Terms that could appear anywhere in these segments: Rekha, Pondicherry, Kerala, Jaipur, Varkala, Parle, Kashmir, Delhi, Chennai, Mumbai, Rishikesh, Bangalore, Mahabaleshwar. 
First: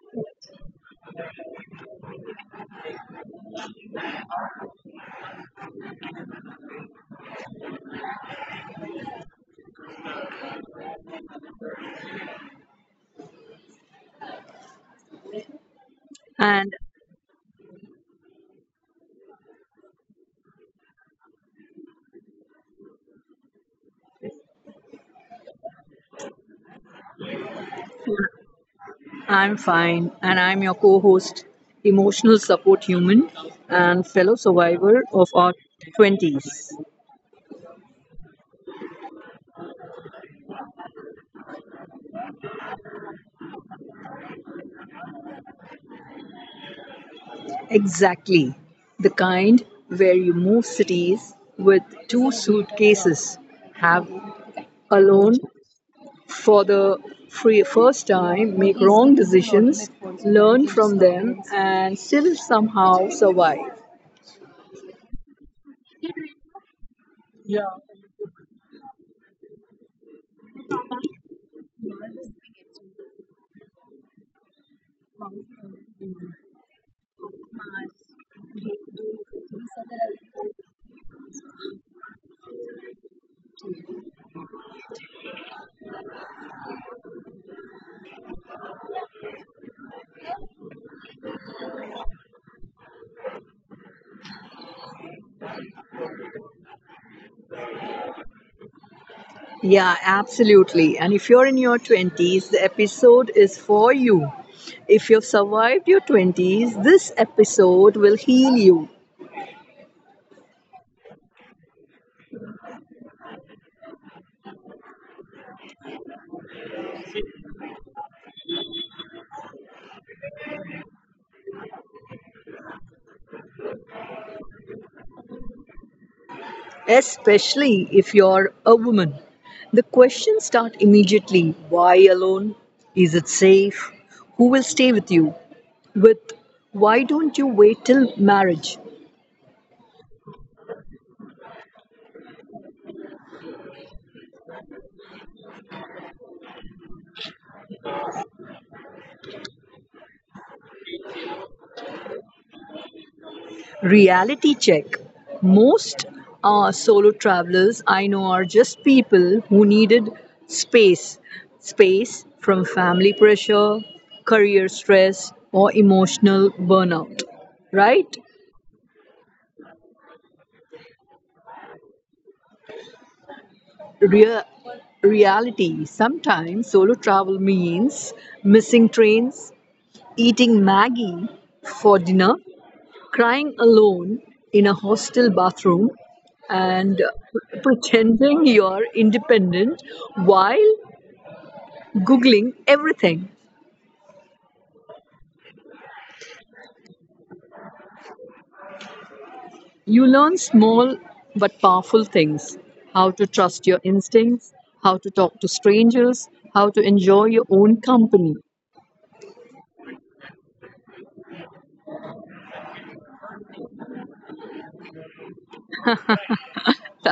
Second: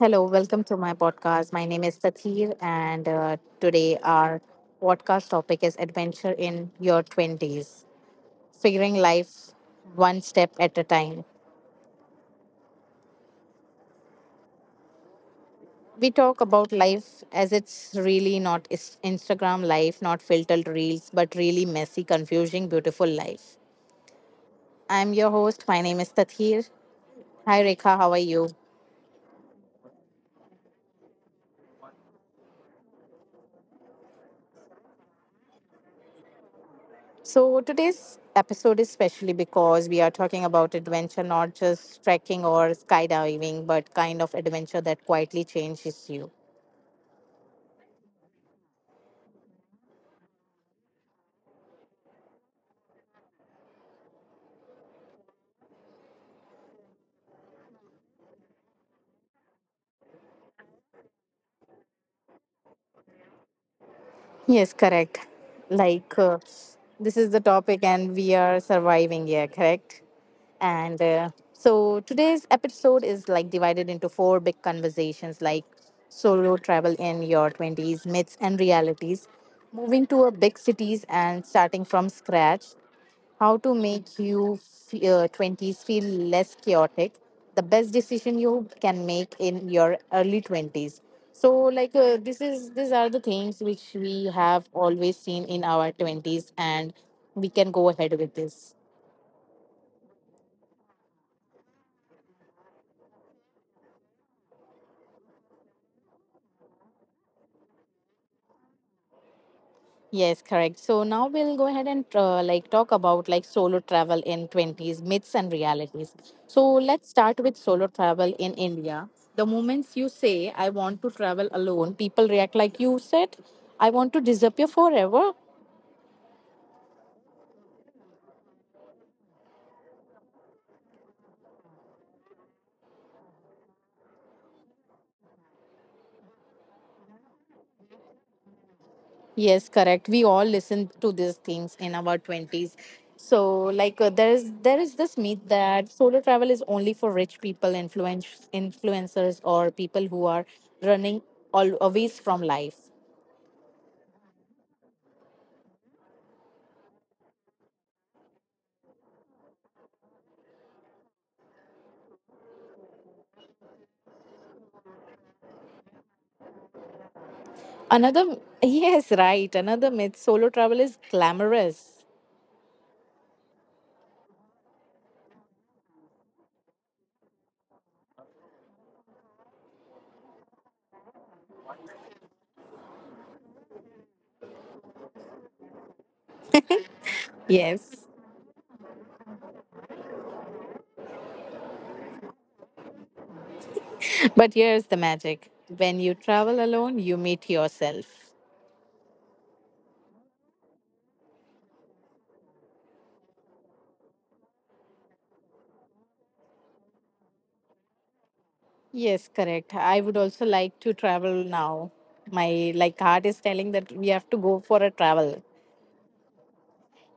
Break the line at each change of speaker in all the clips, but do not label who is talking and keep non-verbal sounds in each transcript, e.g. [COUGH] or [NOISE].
Hello, welcome to my podcast. My name is Sathir, and today our podcast topic is adventure in your 20s, figuring life one step at a time. We talk about
And
life as it's really not is- Instagram life, not filtered reels, but really messy, confusing, beautiful life. I'm your host. My name is Tathir. Hi, Rekha. How are you?
I'm fine. And I'm your co host, emotional support human, and fellow survivor of our 20s.
So today's episode is specially because we are talking about adventure, not just trekking or skydiving, but kind of adventure that quietly changes you.
Exactly. The kind where you move cities with two suitcases, have a loan for the free first time, make wrong decisions, learn from them, and still somehow survive.
Yes, correct. Like this is the topic, and we are surviving here, correct? And so today's episode is like divided into four big conversations, like solo travel in your twenties, myths and realities, moving to a big cities and starting from scratch, how to make you 20s feel less chaotic, the best decision you can make in your early 20s. So this is these are the things which we have always seen in our 20s, and we can go ahead with this.
Yeah, absolutely. And if you're in your 20s, the episode is for you. If you've survived your 20s, this episode will heal you,
Yes, correct. So now we'll go ahead and like talk about like solo travel in 20s myths and realities. So let's start with solo travel in India. The moments you say I want to travel alone, people react like you said I want to disappear forever.
especially if you're a woman. The questions start immediately, why alone? Is it safe? Who will stay with you? With why don't you wait till marriage?
Yes, correct. We all listen to these things in our 20s. So there is this myth that solo travel is only for rich people, influencers or people who are running always from life.
Reality check. Most solo travelers I know are just people who needed space. Space from family pressure, career stress, or emotional burnout. Right?
Another, yes, right. Another myth, solo travel is glamorous.
Real reality. Sometimes solo travel means missing trains, eating Maggie for dinner, crying alone in a hostel bathroom, and
Yes.
pretending you're independent while Googling everything.
But here's the magic, when you travel alone, you meet yourself.
You learn small but powerful things, how to trust your instincts, how to talk to strangers, how to enjoy your own company.
Yes, correct. I would also like to travel now. My like heart is telling that we have to go for a travel.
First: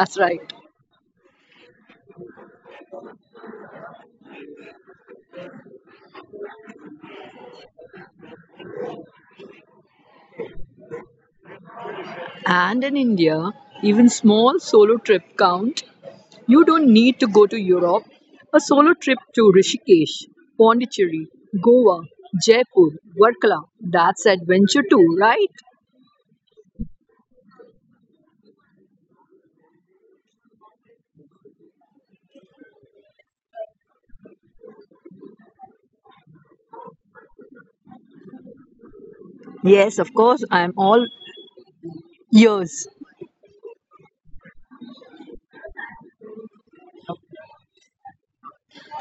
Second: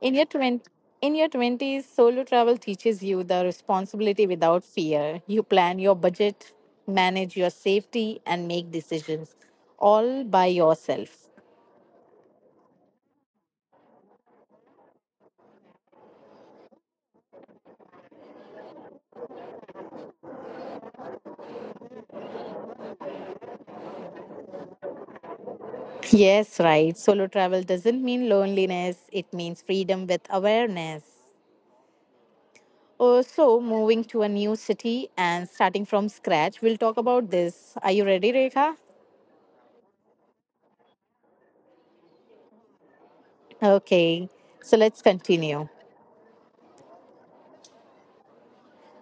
In your
right.
20, in your 20s, solo travel teaches you the responsibility without fear. You plan your budget, manage your safety and make decisions all by yourself.
And in India, even small solo trip count. You don't need to go to Europe. A solo trip to Rishikesh, Pondicherry, Goa, Jaipur, Varkala, that's adventure too, right?
Yes, right. Solo travel doesn't mean loneliness, it means freedom with awareness. So, moving to a new city and starting from scratch, we'll talk about this. Are you ready, Rekha?
Yes, of course, I'm all ears.
Okay, so let's continue.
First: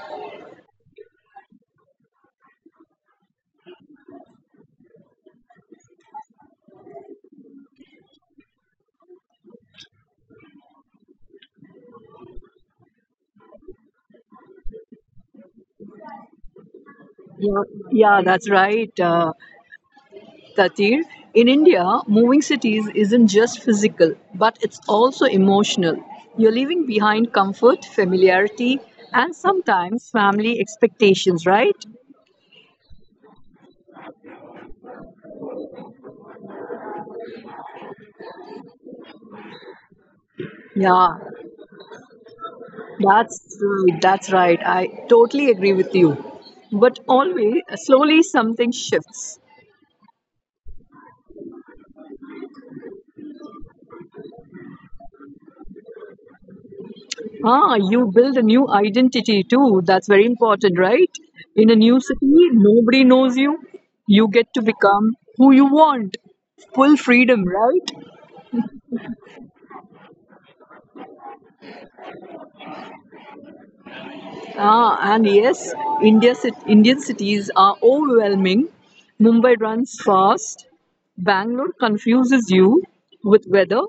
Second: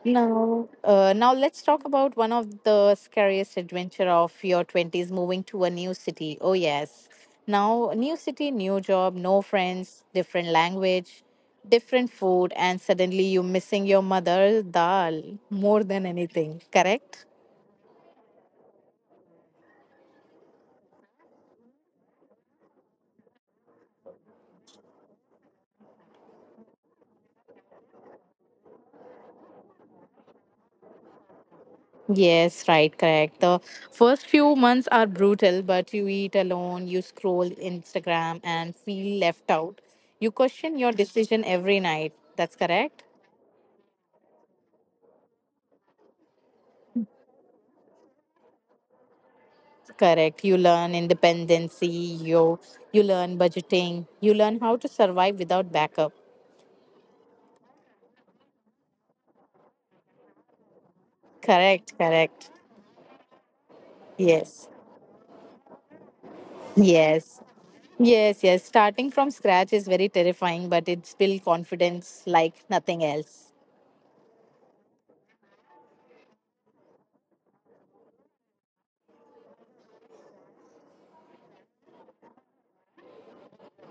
Now, now let's talk about one of the scariest adventure of your 20s, moving to a new city. Oh yes. Now, new city, new job, no friends, different language, different food, and suddenly you missing your mother dal more than anything, correct?
Yeah, yeah, that's right, Tatir. In India, moving cities isn't just physical, but it's also emotional. You're leaving behind comfort, familiarity, and sometimes family expectations, right?
Yes, right, correct. The first few months are brutal, but you eat alone, you scroll Instagram and feel left out. You question your
Yeah,
decision every night. That's correct?
That's right. I totally agree with you. But always, slowly, something shifts.
Correct. You learn independency, you learn budgeting, you learn how to survive without backup.
Ah, you build a new identity too. That's very important, right? In a
Correct,
new city,
correct.
nobody knows you. You get to
Yes.
become who you want. Full
Yes.
freedom, right?
Yes, yes. Starting from scratch is very terrifying, but it's build confidence like nothing else.
Ah, and yes, Indian cities are overwhelming. Mumbai runs fast. Bangalore confuses you with weather.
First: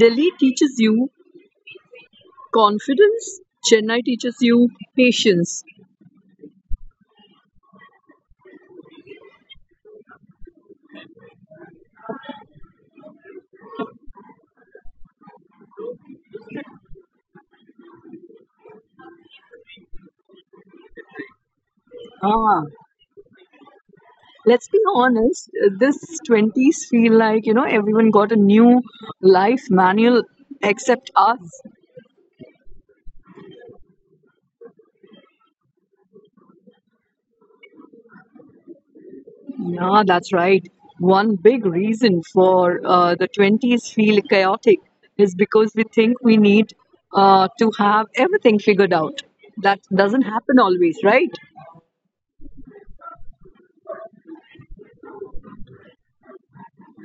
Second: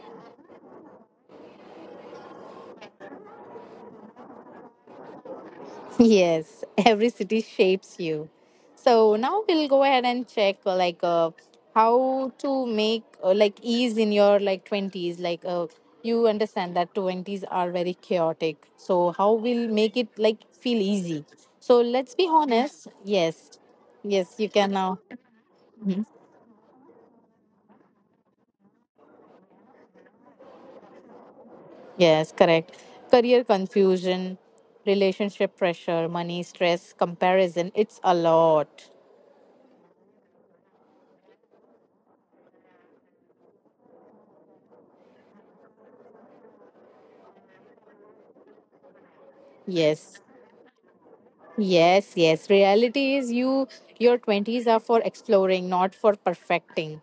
Delhi teaches you confidence, Chennai teaches you patience.
Yes, [LAUGHS] every city shapes you. So now we'll go ahead and check how to make like ease in your like 20s, you understand that 20s are very chaotic. So how we'll make it like feel easy. So let's be
Ah,
honest. Yes. Yes, you
Let's
can
be
now.
honest, this
Mhm.
20s feel like, you know, everyone got a new life manual except us.
Yes, correct. Career confusion, relationship pressure, money stress, comparison, it's a lot.
Yeah, that's right. One big reason for the 20s feel chaotic is because we think we need to have everything figured out. That
Yes.
doesn't happen always, right?
Yes, yes. Reality is your 20s are for exploring, not for perfecting.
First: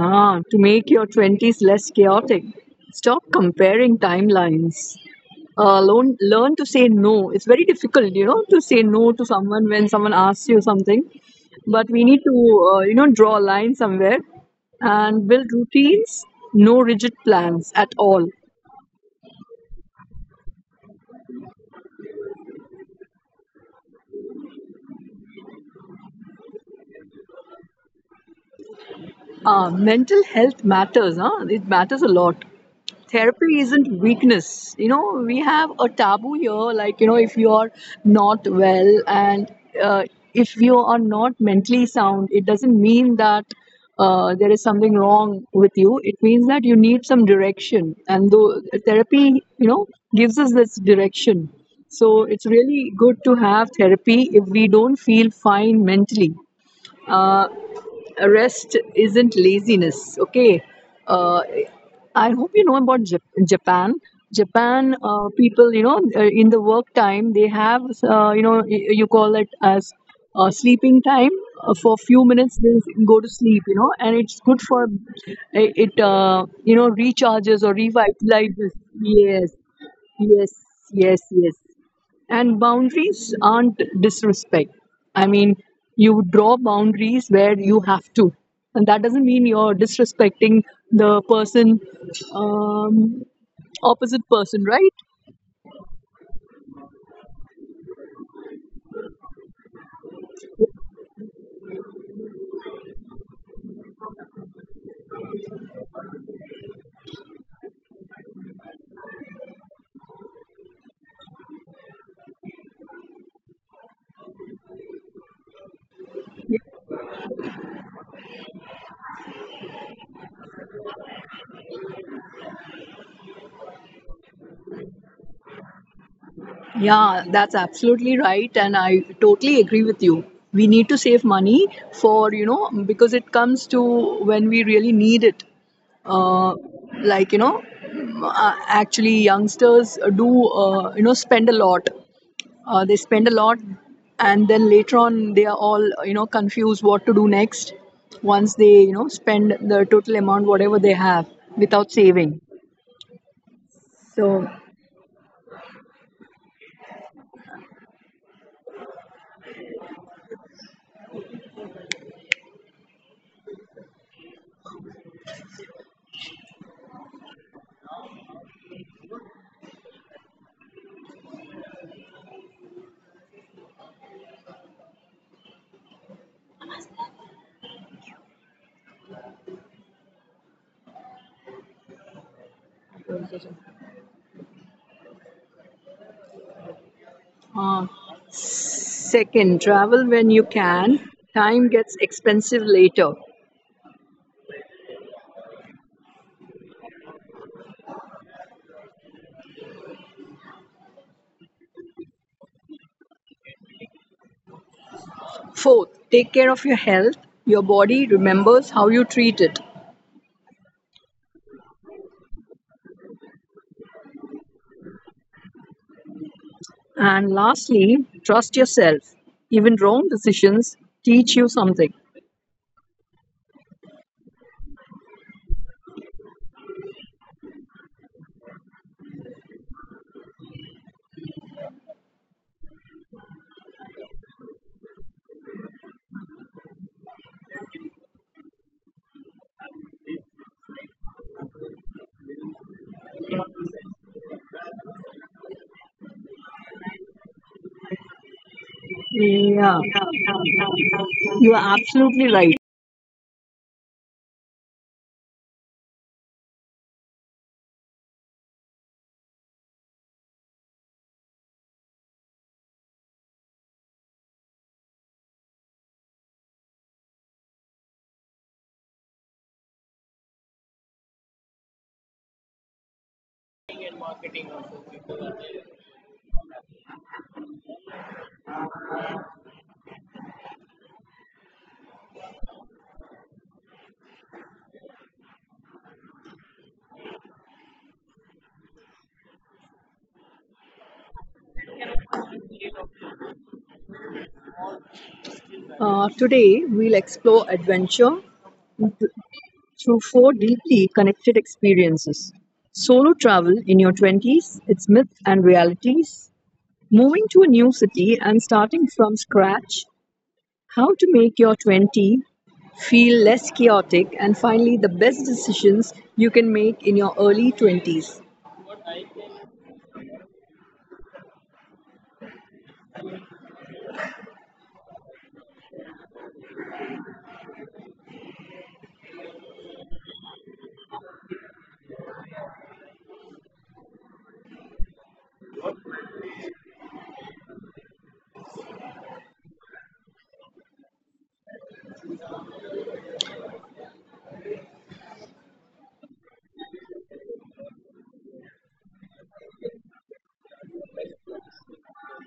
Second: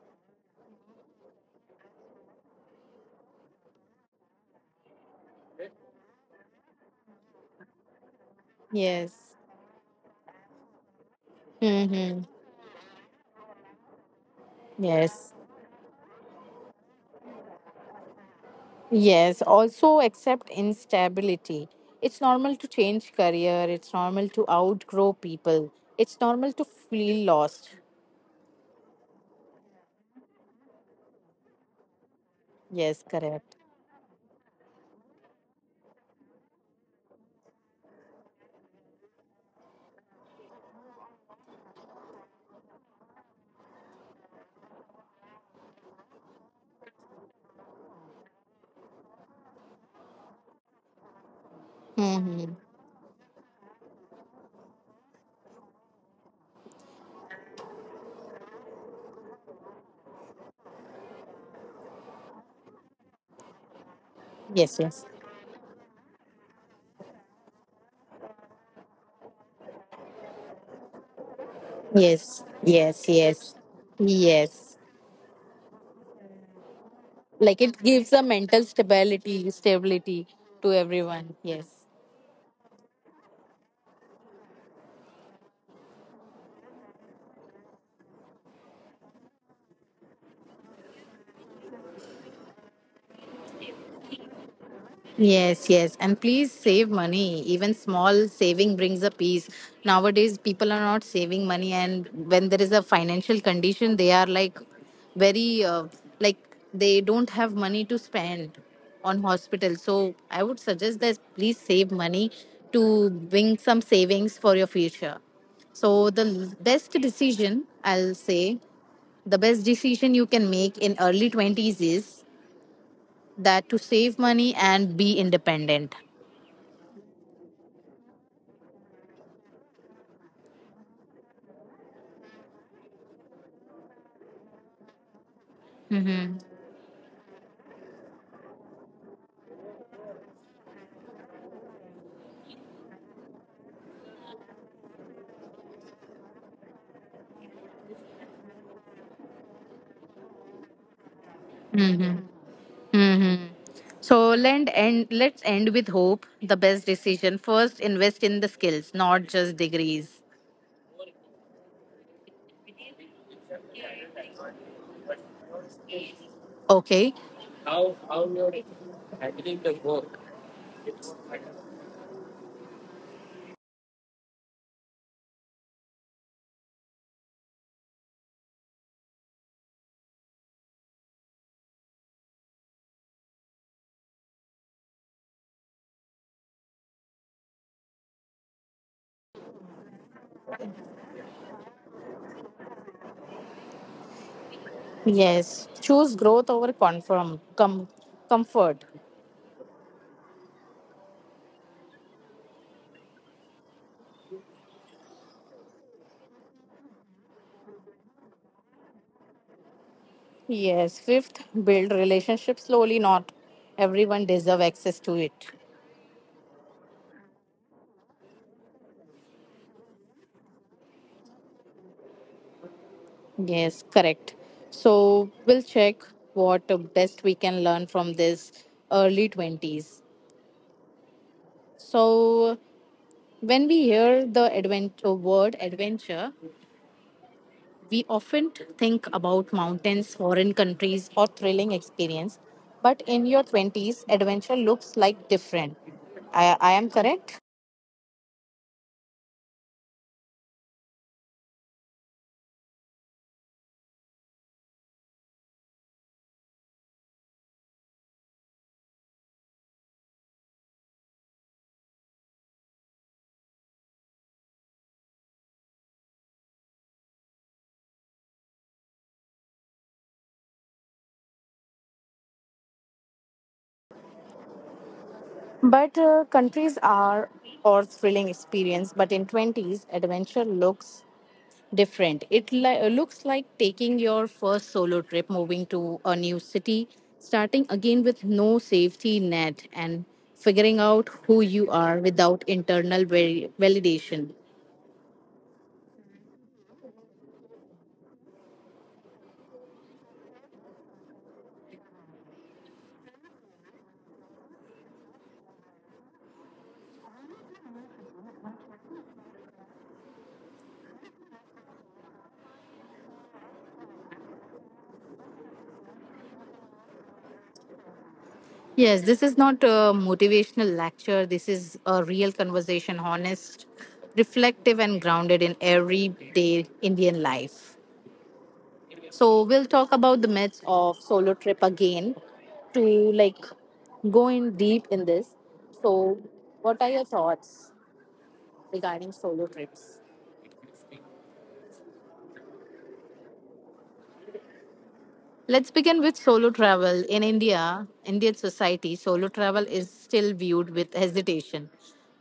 Ah, to make your 20s less chaotic, stop comparing timelines. Learn to say no. It's very difficult, you know, to say no
Yes.
to someone when someone asks you something. But we need
Mm-hmm.
to, you know, draw a line somewhere and
Yes.
build routines, no rigid plans at all.
Yes. Also accept instability. It's normal to change career. It's normal to outgrow people. It's normal to feel lost.
Mental health matters, huh? It matters a lot.
Yes,
Therapy
correct.
isn't weakness, you know, we have a taboo here, like, you know, if you are not well and uh, if you are not mentally sound, it doesn't mean that there is something wrong with you. It means that you need some direction, and though therapy, you know, gives us this direction, so it's
Mm-hmm.
really good to have therapy if we don't feel fine mentally. Uh, Rest isn't laziness, okay? uh, I hope you know about Japan.
Yes,
japan
yes.
uh, people, you know, in the work time, they have you know, you call it as sleeping time. For few
Yes.
minutes, they
Yes,
go to
yes.
sleep, you know, and it's good
Yes.
for it, you know, recharges
Like
or
it gives a mental
revitalizes.
stability,
Yes
stability
Yes,
to
yes,
everyone.
yes.
Yes.
And boundaries aren't disrespect. I mean, you draw boundaries where you have to. And that doesn't mean you're disrespecting the person, um, opposite person, right?
Yes, yes. And please save money. Even small saving brings a peace. Nowadays, people are not saving money. And when there is a financial condition, they are like very, like, they don't have money to spend on hospital. So I would suggest that please save money to bring some savings for your future. So best decision, I'll say, the best decision you can make in early 20s is that to save money and be independent.
Yeah, that's absolutely right, and I totally agree with you. We need to save money for, you know, because it comes to when we really need it.
Mm-hmm.
Uh, like, you know, actually, youngsters do, you know, spend a lot, and then later on they are all, you know, confused what to do next once they, you know, spend the total amount whatever they have without
Mm-hmm.
saving.
Mm-hmm. So
So
lend and let's end with hope, the best decision. First, invest in the skills, not just degrees. Okay.
Uh, second, travel when you can. Time gets expensive later.
Yes. Choose growth over comfort.
Fourth, take care of your health. Your body remembers how you treat it.
Yes. Fifth, build relationships slowly. Not everyone deserve access to it.
And lastly, trust yourself. Even wrong decisions teach you something.
Yes, correct. So we'll check what best we can learn from this early 20s. So, when we hear the adventure word adventure, we often think about mountains, foreign countries, or thrilling experience. But in your 20s, adventure looks like different. I am correct?
Yeah, you are absolutely right.
But countries are or thrilling experience. But in 20s, adventure looks different. It looks like taking your first solo trip, moving to a new city, starting again with no safety net, and figuring out who you are without validation.
Today, we'll explore adventure th- through four deeply connected experiences, solo travel in your 20s, its myths and realities, moving to a new city and starting from scratch, how to make your 20 feel less chaotic, and finally the best decisions you can make in your early 20s.
Yes, this is not a motivational lecture. This is a real conversation, honest, reflective, and grounded in everyday Indian life. So we'll talk about the myths of solo trip again to like go in deep in this. So what are your thoughts regarding solo trips? Let's begin with solo travel. In India, Indian society, solo travel is still viewed with hesitation.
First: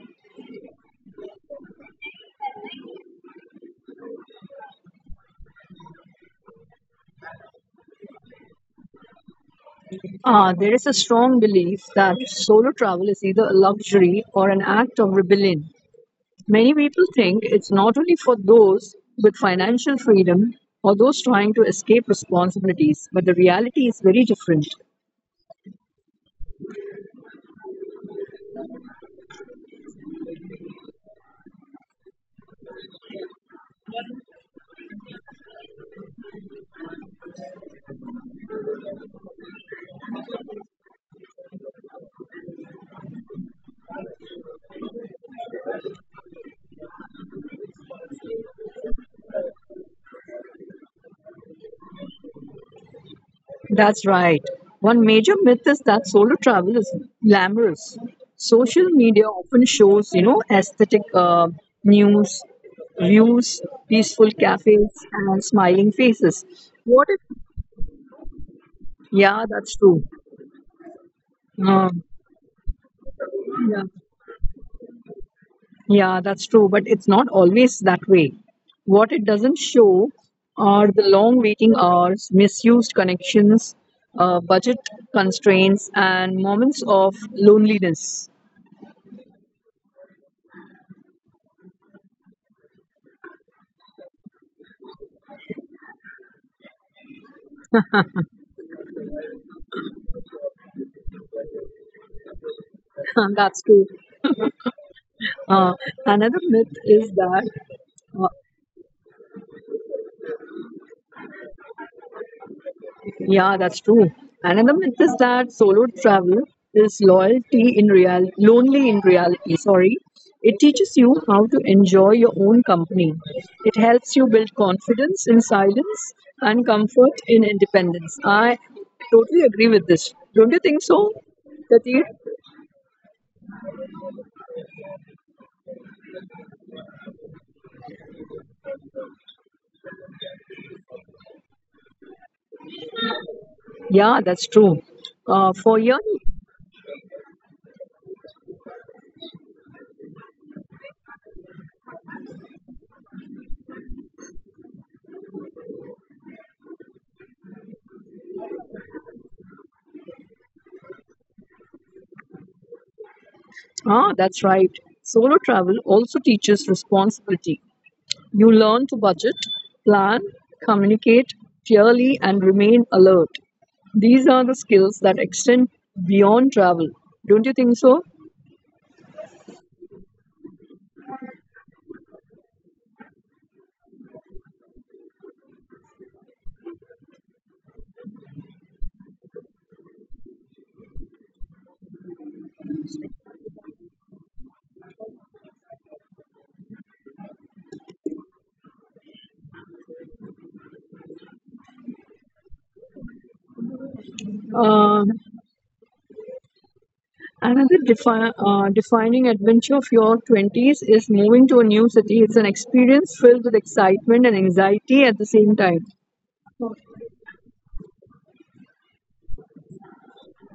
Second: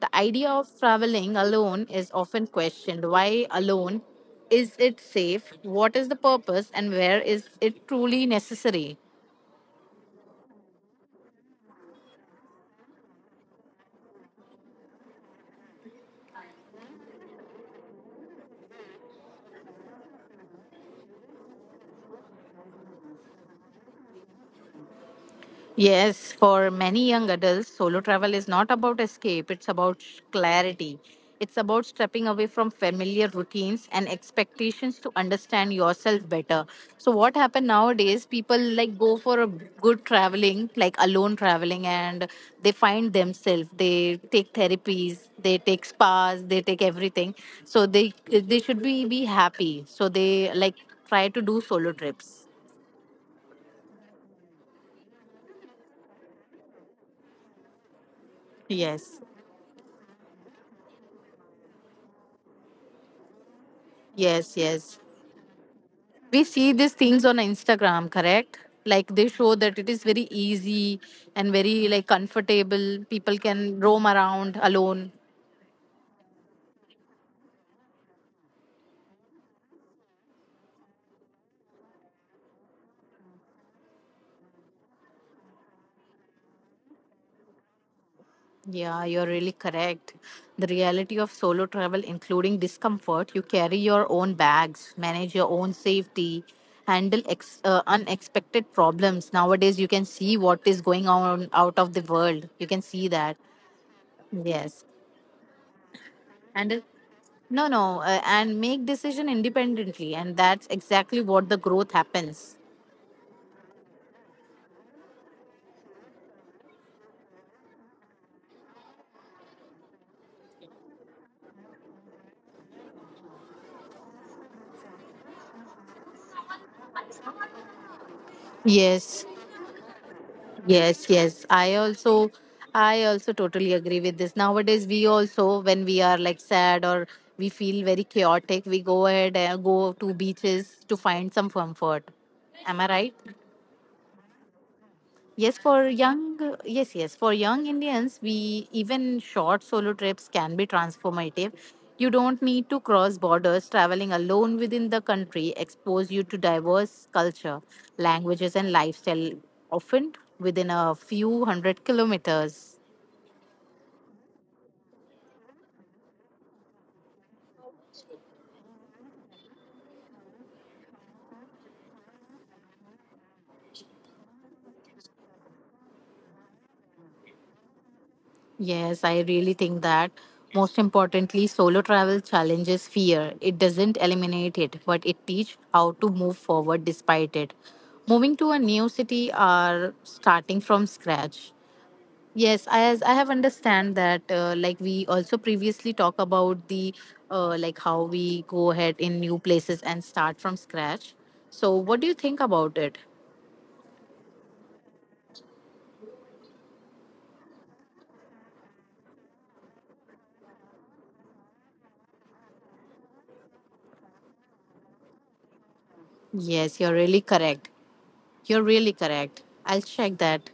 The idea of traveling alone is often questioned. Why alone? Is it safe? What is the purpose? And where is it truly necessary?
Ah, there is a strong belief that solo travel is either a luxury or an act of rebellion. Many people think it's not only for those with financial freedom or those trying to escape responsibilities, but the reality is very different.
Yes, for many young adults, solo travel is not about escape, it's about clarity. It's about stepping away from familiar routines and expectations to understand yourself better. So what happened nowadays, people like go for a good traveling, like alone traveling, and they find themselves. They take therapies, they take spas, they take everything. So they should be happy. So they like try to do solo trips.
That's right. One major myth is that solo travel is glamorous. Social
Yes.
media often shows, you know, aesthetic news, views, peaceful
Yes,
cafes,
yes.
and smiling
We
faces.
see these
What
things on
if?
Instagram, correct? Like they
Yeah,
show
that's
that it is
true.
very easy and very
Uh,
like comfortable. People can
yeah,
roam around alone.
yeah, that's true. But it's not always that way. What it doesn't show are the long waiting hours, misused connections, budget constraints, and moments of loneliness.
Yeah, you're really correct. The reality of solo travel, including discomfort, you carry your own bags, manage your own safety, handle unexpected problems. Nowadays, you can see what is going on out of the world. You can see that.
[LAUGHS] That's true.
Yes.
Uh, another myth
And
is that,
no no
uh,
and make decision independently, and that's exactly what the growth happens.
yeah, that's true. Another myth is that solo travel is loyalty in real, lonely in reality. Sorry, it teaches you how to enjoy your own company. It helps you build confidence in silence and comfort in independence. I
Yes,
totally agree with this. Don't you think
yes,
so,
yes.
Katir?
I also totally agree with this. Nowadays, we also, when we are like sad or we feel very chaotic, we go ahead and go to beaches to find some comfort. Am I right?
Yeah, that's true. Uh,
Yes,
for
for
young,
young, yes, yes, for young Indians, we even short solo trips can be transformative. You don't need to cross borders. Traveling alone within the country expose you to diverse culture, languages, and lifestyle, often within a few hundred kilometers.
ah, that's right. Solo travel also teaches responsibility. You learn to budget, plan, communicate clearly, and remain alert. These are the skills that extend beyond travel. Don't you think so?
Yes, I really think that. Most importantly, solo travel challenges fear. It doesn't eliminate it, but it teaches how to move forward despite it. Moving to a new city or starting from scratch. Yes, as I have understand that, like we also previously talk about the, like how we go ahead in new places and start from scratch. So, what do you think about it?
Uh, another defining adventure of your 20s is moving to a new city. It's an experience filled with excitement and anxiety at the same time.
Yes, you're really correct. You're really correct. I'll check that.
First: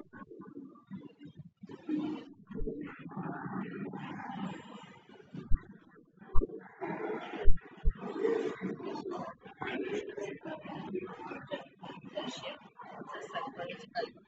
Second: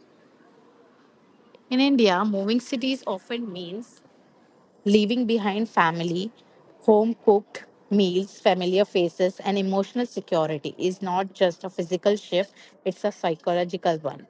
In India, moving cities often means leaving behind family, home cooked meals, familiar faces, and emotional security is not just a physical shift, it's a psychological one.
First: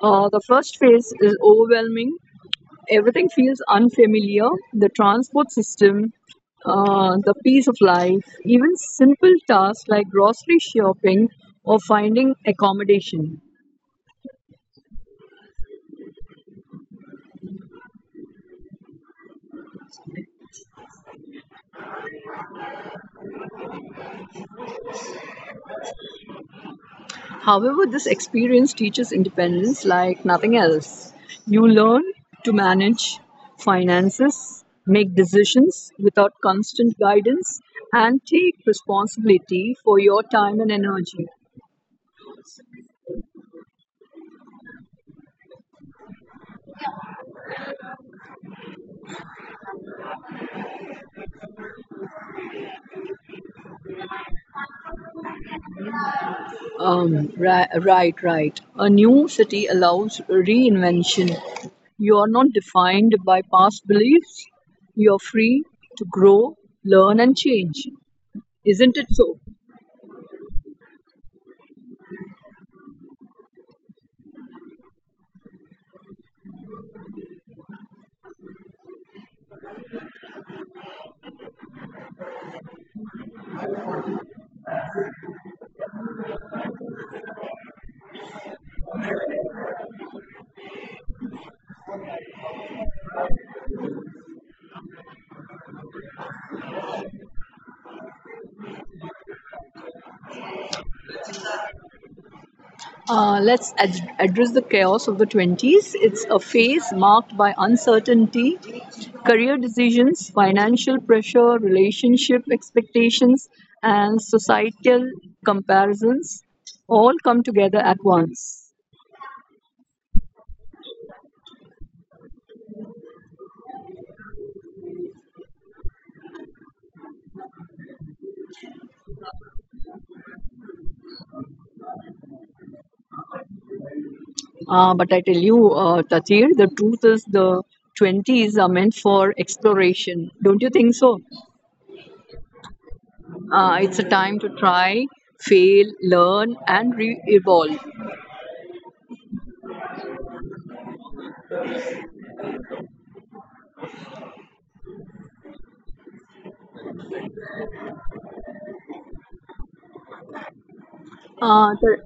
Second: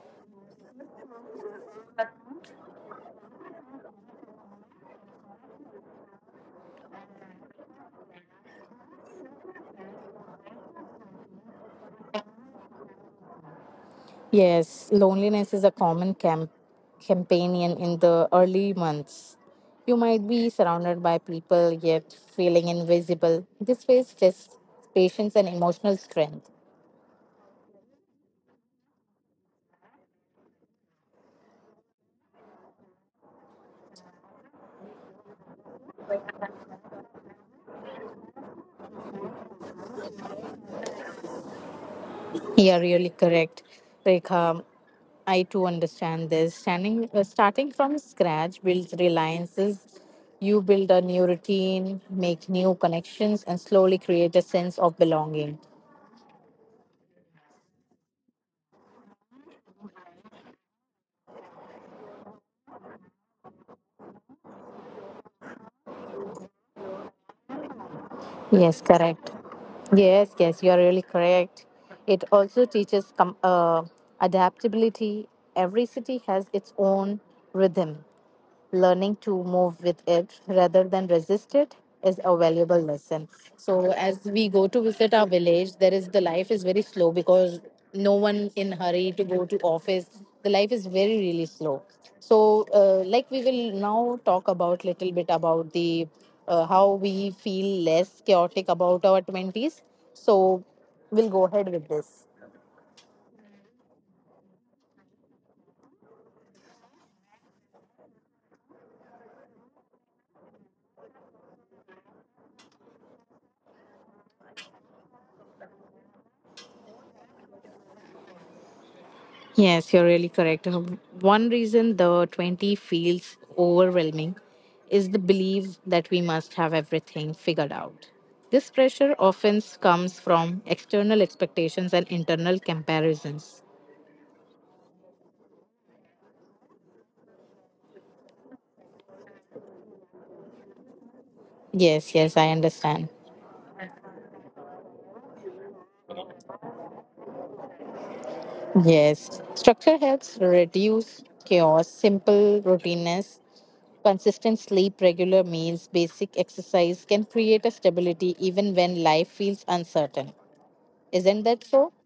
The first phase is overwhelming. Everything feels unfamiliar. The transport system, the peace of life, even simple tasks like grocery shopping or finding accommodation.
Yes, loneliness is a common companion in the early months. You might be surrounded by people yet feeling invisible. This phase tests patience and emotional strength.
However, this experience teaches independence like nothing else. You learn to manage finances, make decisions without constant guidance, and take responsibility for your time and energy.
You are really correct, Rekha. I too understand this. Starting from scratch builds reliances. You build a new routine, make new connections, and slowly create a sense of belonging.
Right, right. A new city allows reinvention. You are not defined by past beliefs. You are free to grow, learn, and change.
Yes,
Isn't it
correct.
so?
Yes, yes, you are really correct. It also teaches adaptability. Every city has its own rhythm. Learning to move with it rather than resist it is a valuable lesson. So as we go to visit our village, there is the life is very slow because no one in hurry to go to office. The life is very really slow. So like we will now talk about little bit about the how we feel less chaotic about our twenties. So we'll go ahead with this.
Let's address the chaos of the 20s. It's a phase marked by uncertainty, career decisions, financial pressure, relationship expectations, and societal comparisons all come together at once.
Yes, you're really correct. One reason the 20 feels overwhelming is the belief that we must have everything figured out. This pressure often comes from external expectations and internal comparisons.
But I tell you, Tatir, the truth is the 20s are meant for exploration. Don't you think so?
Yes, yes, I understand.
It's a time to try, fail, learn, and re evolve.
Yes, structure helps reduce chaos, simple routineness, consistent sleep, regular meals, basic exercise can create a stability even when life feels uncertain. Isn't that
Uh,
so?
the,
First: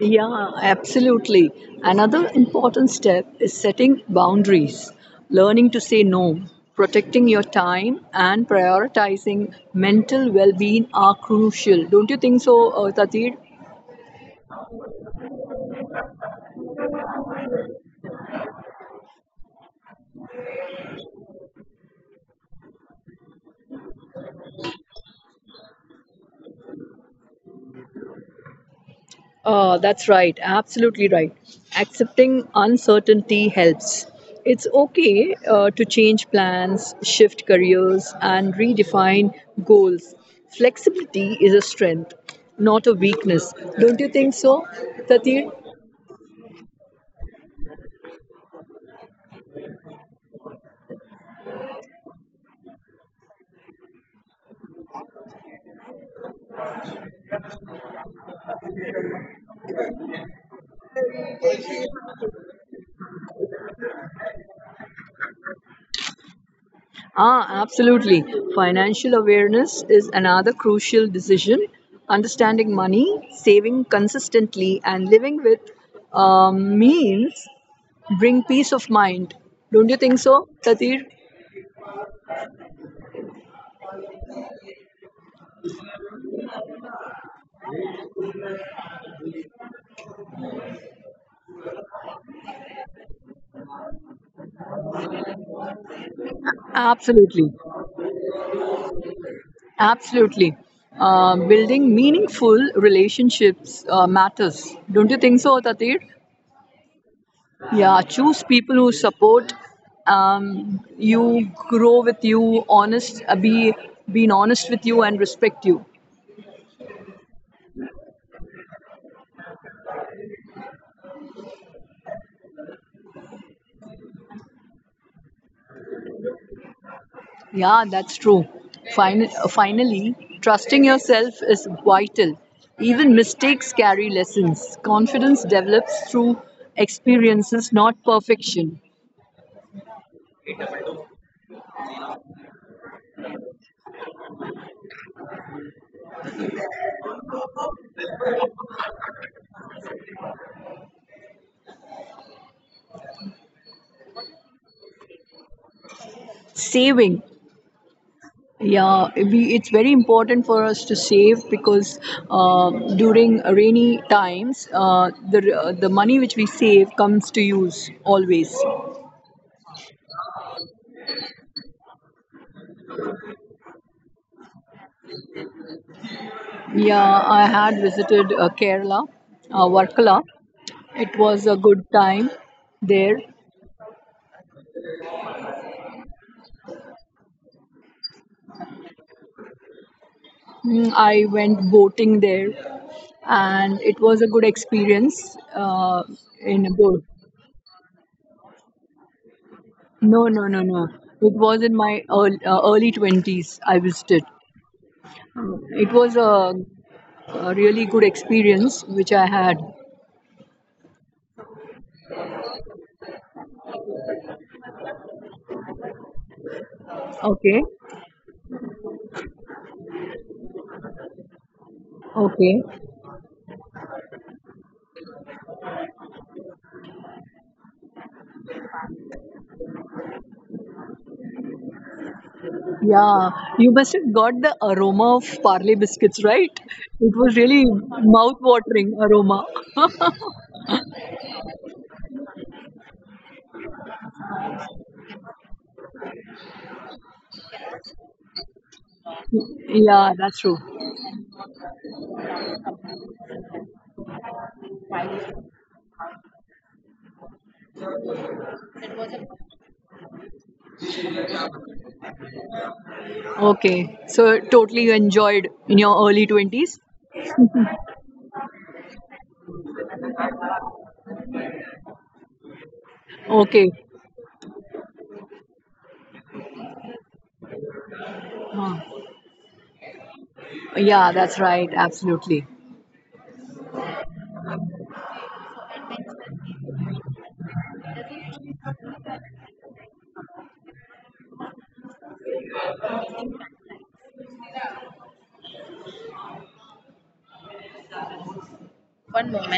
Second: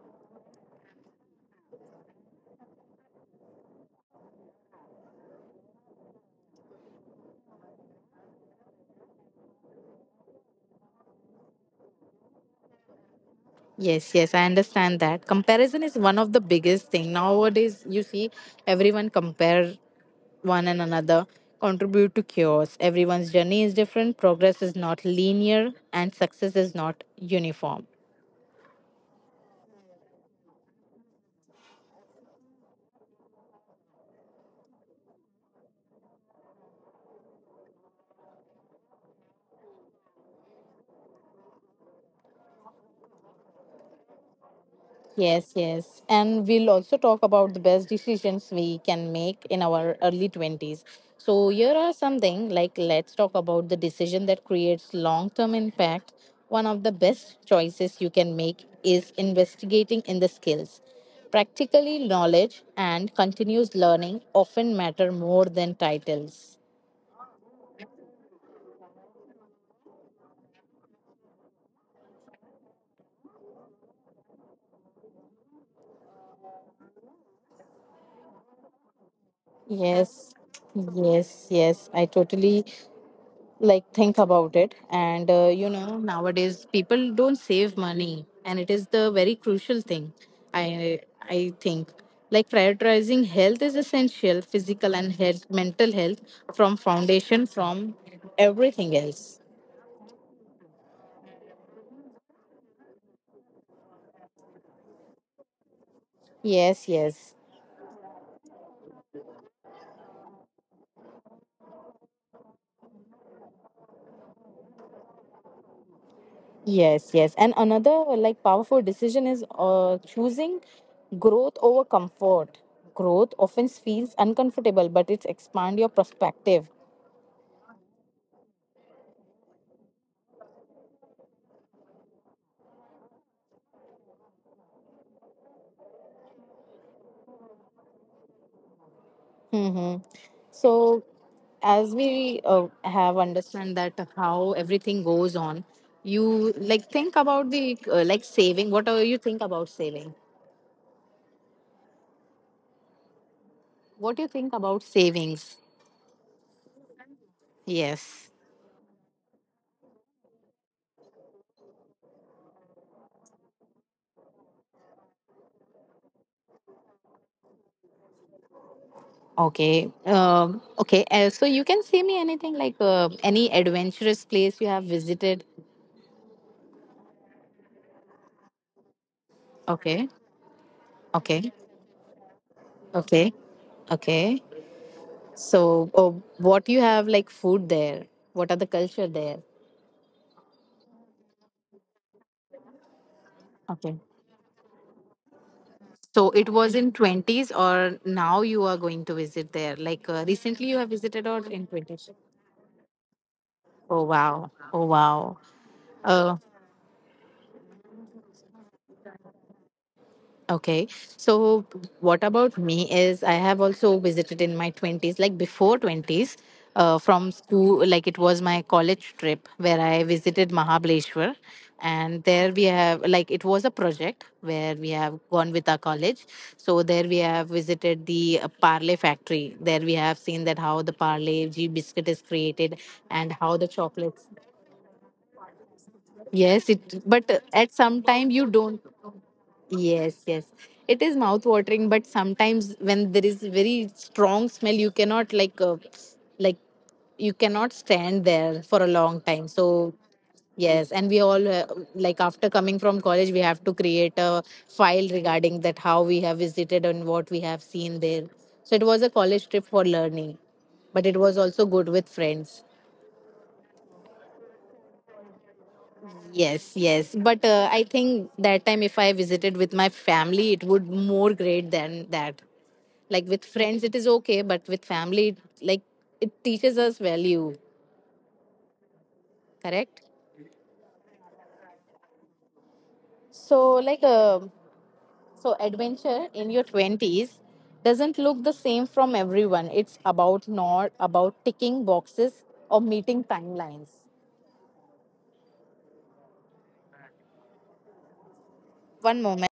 yeah, absolutely. Another important step is setting boundaries, learning to say no, protecting your time, and prioritizing mental well being are crucial. Don't you think so, Tatir?
Yes, yes, I understand that. Comparison is one of the biggest thing. Nowadays, you see everyone compare one and another, contribute to chaos. Everyone's journey is different, progress is not linear, and success is not uniform.
Oh, that's right. Absolutely right. Accepting uncertainty helps. It's okay to change plans, shift careers, and redefine goals. Flexibility is a strength, not a weakness. Don't you think so, Tatir?
Yes, yes. And we'll also talk about the best decisions we can make in our early 20s. So, here are something like let's talk about the decision that creates long term impact. One of the best choices you can make is investigating in the skills. Practically, knowledge and continuous learning often matter more than titles.
Ah, absolutely. Financial awareness is another crucial decision. Understanding money, saving consistently, and living with means bring peace of mind. Don't you think
Yes,
so, Tatir?
yes. I totally think about it, and you know, nowadays people don't save money, and it is the very crucial thing. I i think, like, prioritizing health is essential. Physical and health, mental health from foundation,
Absolutely,
from everything else.
Absolutely. Building meaningful relationships matters. Don't you think so, Tatir?
yes yes
Yeah, choose people who support you, grow with you, honest, be being honest with you and respect you.
yes yes And another, like, powerful decision is choosing growth over comfort. Growth often feels uncomfortable, but it's expand your perspective.
Yeah, that's true. Finally, trusting yourself is vital. Even mistakes carry lessons. Confidence develops through experiences, not perfection.
Mm-hmm. So as we have understand that how everything goes on, you like think about the like saving. What are you think about saving? What do you think about savings?
Saving.
Yes.
Yeah, we, it's very important for us to save because during rainy times, the money which we save comes to use always.
Okay. Okay. So you can say me anything, like any adventurous place you have visited?
Yeah, I had visited Kerala,
Okay.
Varkala. It was
Okay.
a good time there.
Okay. Okay. So what you have like food there? What are the culture there?
Mm, I went boating there, and
Okay.
it was a good experience.
So it
In a
was in
boat.
20s, or now you are going to visit there? Like
No, no, no,
recently you
no.
have visited,
It
or
was
in
in my
20s?
early 20s I
Oh
visited.
wow. Oh wow.
It was
Uh,
a really good experience which I had.
okay. So what about me is I have also visited in my 20s, like before 20s, from
Okay,
school, like it was my college trip where I visited Mahabaleshwar. And there
okay.
we have, like, it was a project where we have gone with our college. So there we have visited the Parle factory. There we have seen that how the Parle G biscuit is created
Yeah,
and how the
you must have
chocolates.
got the aroma of Parle biscuits, right?
Yes, it.
It was
But
really
at some time you don't.
mouth-watering aroma.
Yes, yes. It is mouth watering, but sometimes when there is very strong smell, you cannot like, like, you cannot stand there for a long time. So
Yeah, that's true.
yes, and we all like after coming from college, we have to create a file regarding that how we have visited and what we have seen there. So it was a college trip for learning, but it was also good with friends.
Okay, so totally you enjoyed in your early
Yes,
20s.
yes. But I think that time if I visited with my family, it would more great than that. Like with
Okay.
friends, it is okay, but with family, it, like it teaches us value.
Huh.
Correct.
Yeah, that's right. Absolutely.
So like so adventure in your twenties doesn't look the same from everyone. It's about not about ticking boxes or meeting timelines. One moment.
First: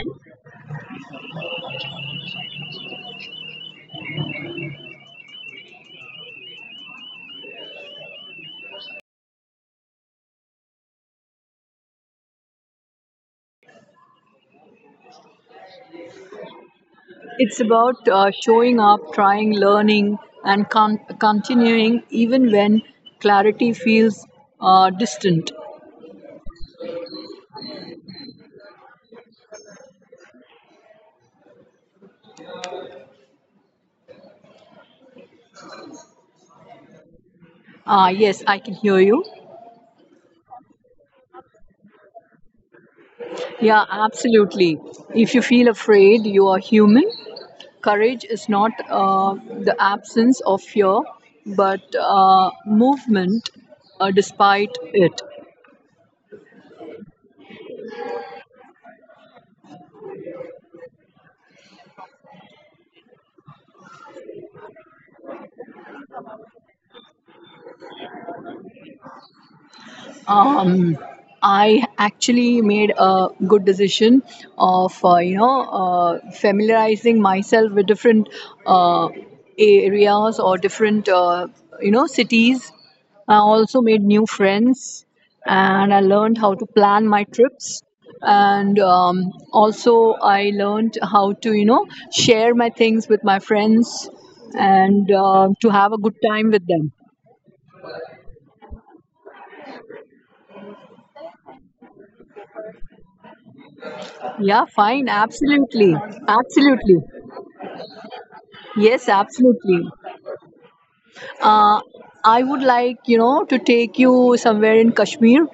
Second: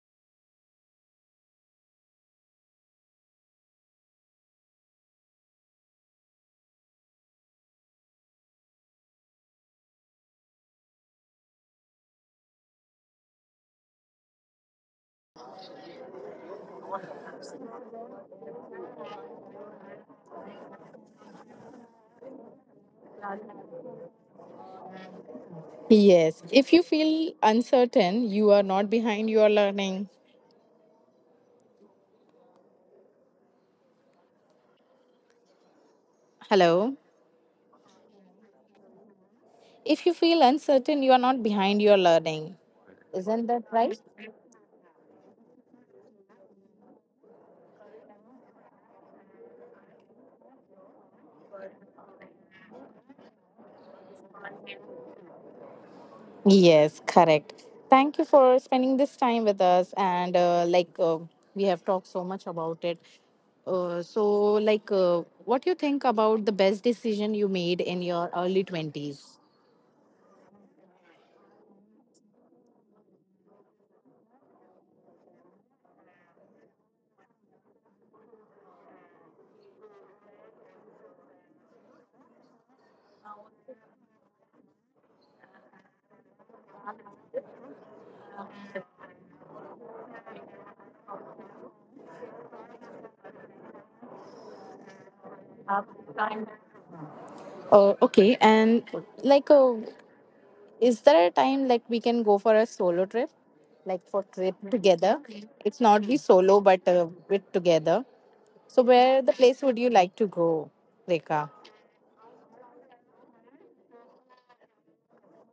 It's about showing up, trying, learning, and continuing even when clarity feels distant.
Yes. If you feel uncertain, you are not behind. You are learning. Hello.
Ah, yes, I can hear you.
If you feel uncertain, you are not behind your learning. Isn't that
Yeah,
right?
absolutely. If you feel afraid, you are human. Courage is not the absence of fear, but movement despite it.
Yes, correct. Thank you for spending this time with us. And like, we have talked so much about it. So, what you think about the best decision you made in your early 20s?
Um, I actually made a good decision of, you know, familiarizing myself with different uh, areas or different, you know, cities. I also made new friends, and I learned how to plan my trips, and also I learned how to, you know, share my things with my friends, and to
Uh,
have a good time with them.
okay, and like, is there a time like we can go for a solo trip, like for trip
Yeah, fine,
together? It's
absolutely.
not be solo, but
Absolutely.
with together. So,
Yes,
where the place would
absolutely.
you like to go, Rekha?
Uh, I would like, you know, to take you somewhere in Kashmir.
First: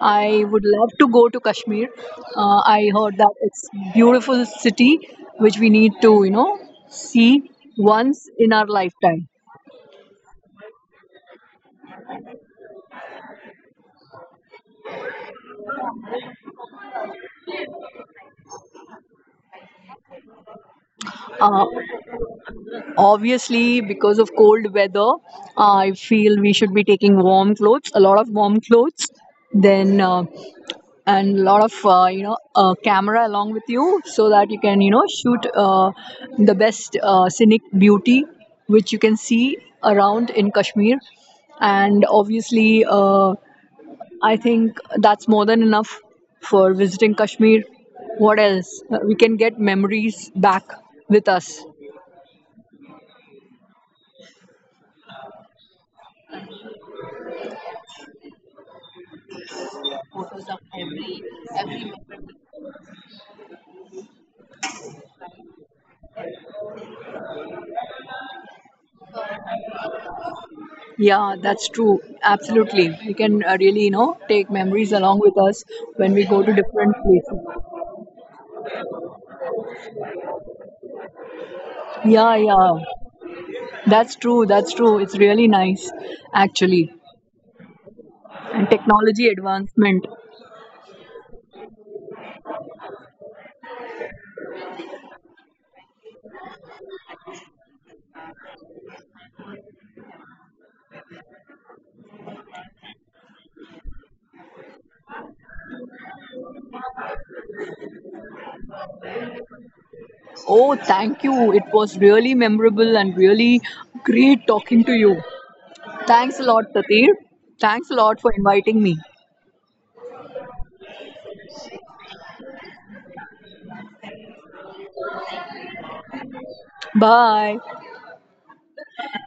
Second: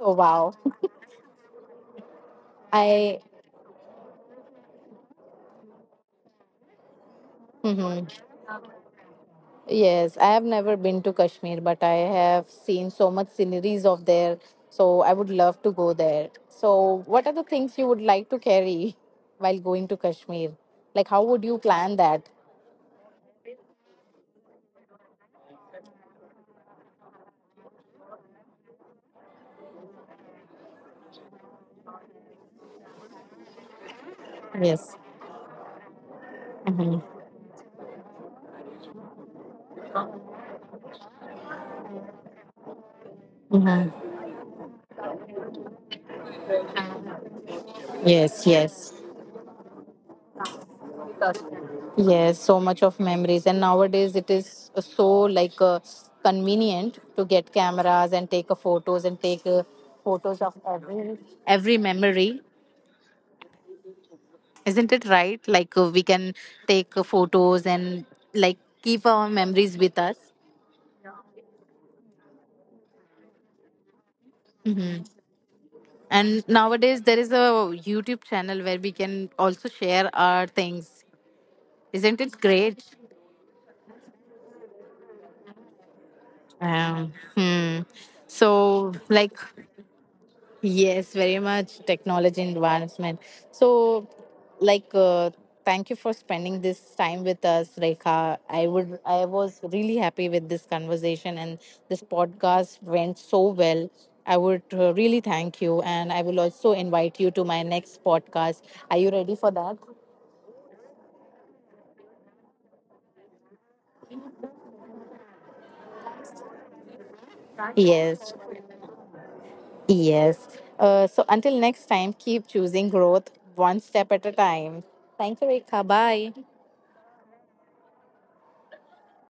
Oh
I
wow!
would love to go to Kashmir. I heard
I.
that it's beautiful city which we need to, you know, see
Mhm.
once in our lifetime.
Yes, I have never been to Kashmir, but I have seen so much sceneries of there. So I would love to go there. So, what are the things you would like to carry [LAUGHS] while going to Kashmir? Like, how would you plan that?
Obviously, because of cold weather, I feel we should be taking warm clothes, a lot of warm clothes. Then and a lot of, you know, camera along with you so that you can, you
Yes.
know, shoot the best
Hmm.
scenic beauty which you can see around in Kashmir. And obviously,
Hmm.
I think that's more than enough for visiting Kashmir. What
Yes.
else?
Yes.
We can get memories back with us.
Yes, so much of memories. And nowadays it is so like convenient to get cameras and take a photos and take photos of every memory. Isn't it right? Like we can take photos and like keep our memories with us.
Yeah, that's true. Absolutely, we can, really, you know, take memories
Hmm.
along with us when we go
And
to different
nowadays there is
places.
a YouTube channel where we can also share our things. Isn't
yeah
it
yeah
great?
That's true. That's true. It's really nice, actually.
Hmm.
And
So,
technology
like,
advancement.
yes, very much technology advancement. So, like, thank you for spending this time with us, Rekha. I was really happy with this conversation, and this podcast went so well. I would really thank you, and I will also invite you to my next podcast. Are you ready for that?
Oh, thank you. It was really memorable and really great talking to you. Thanks a lot, Tatir. Thanks a lot for
Yes,
inviting me.
yes. So until next time, keep choosing growth one step at a time. Thank you, Rekha. Bye.
Bye.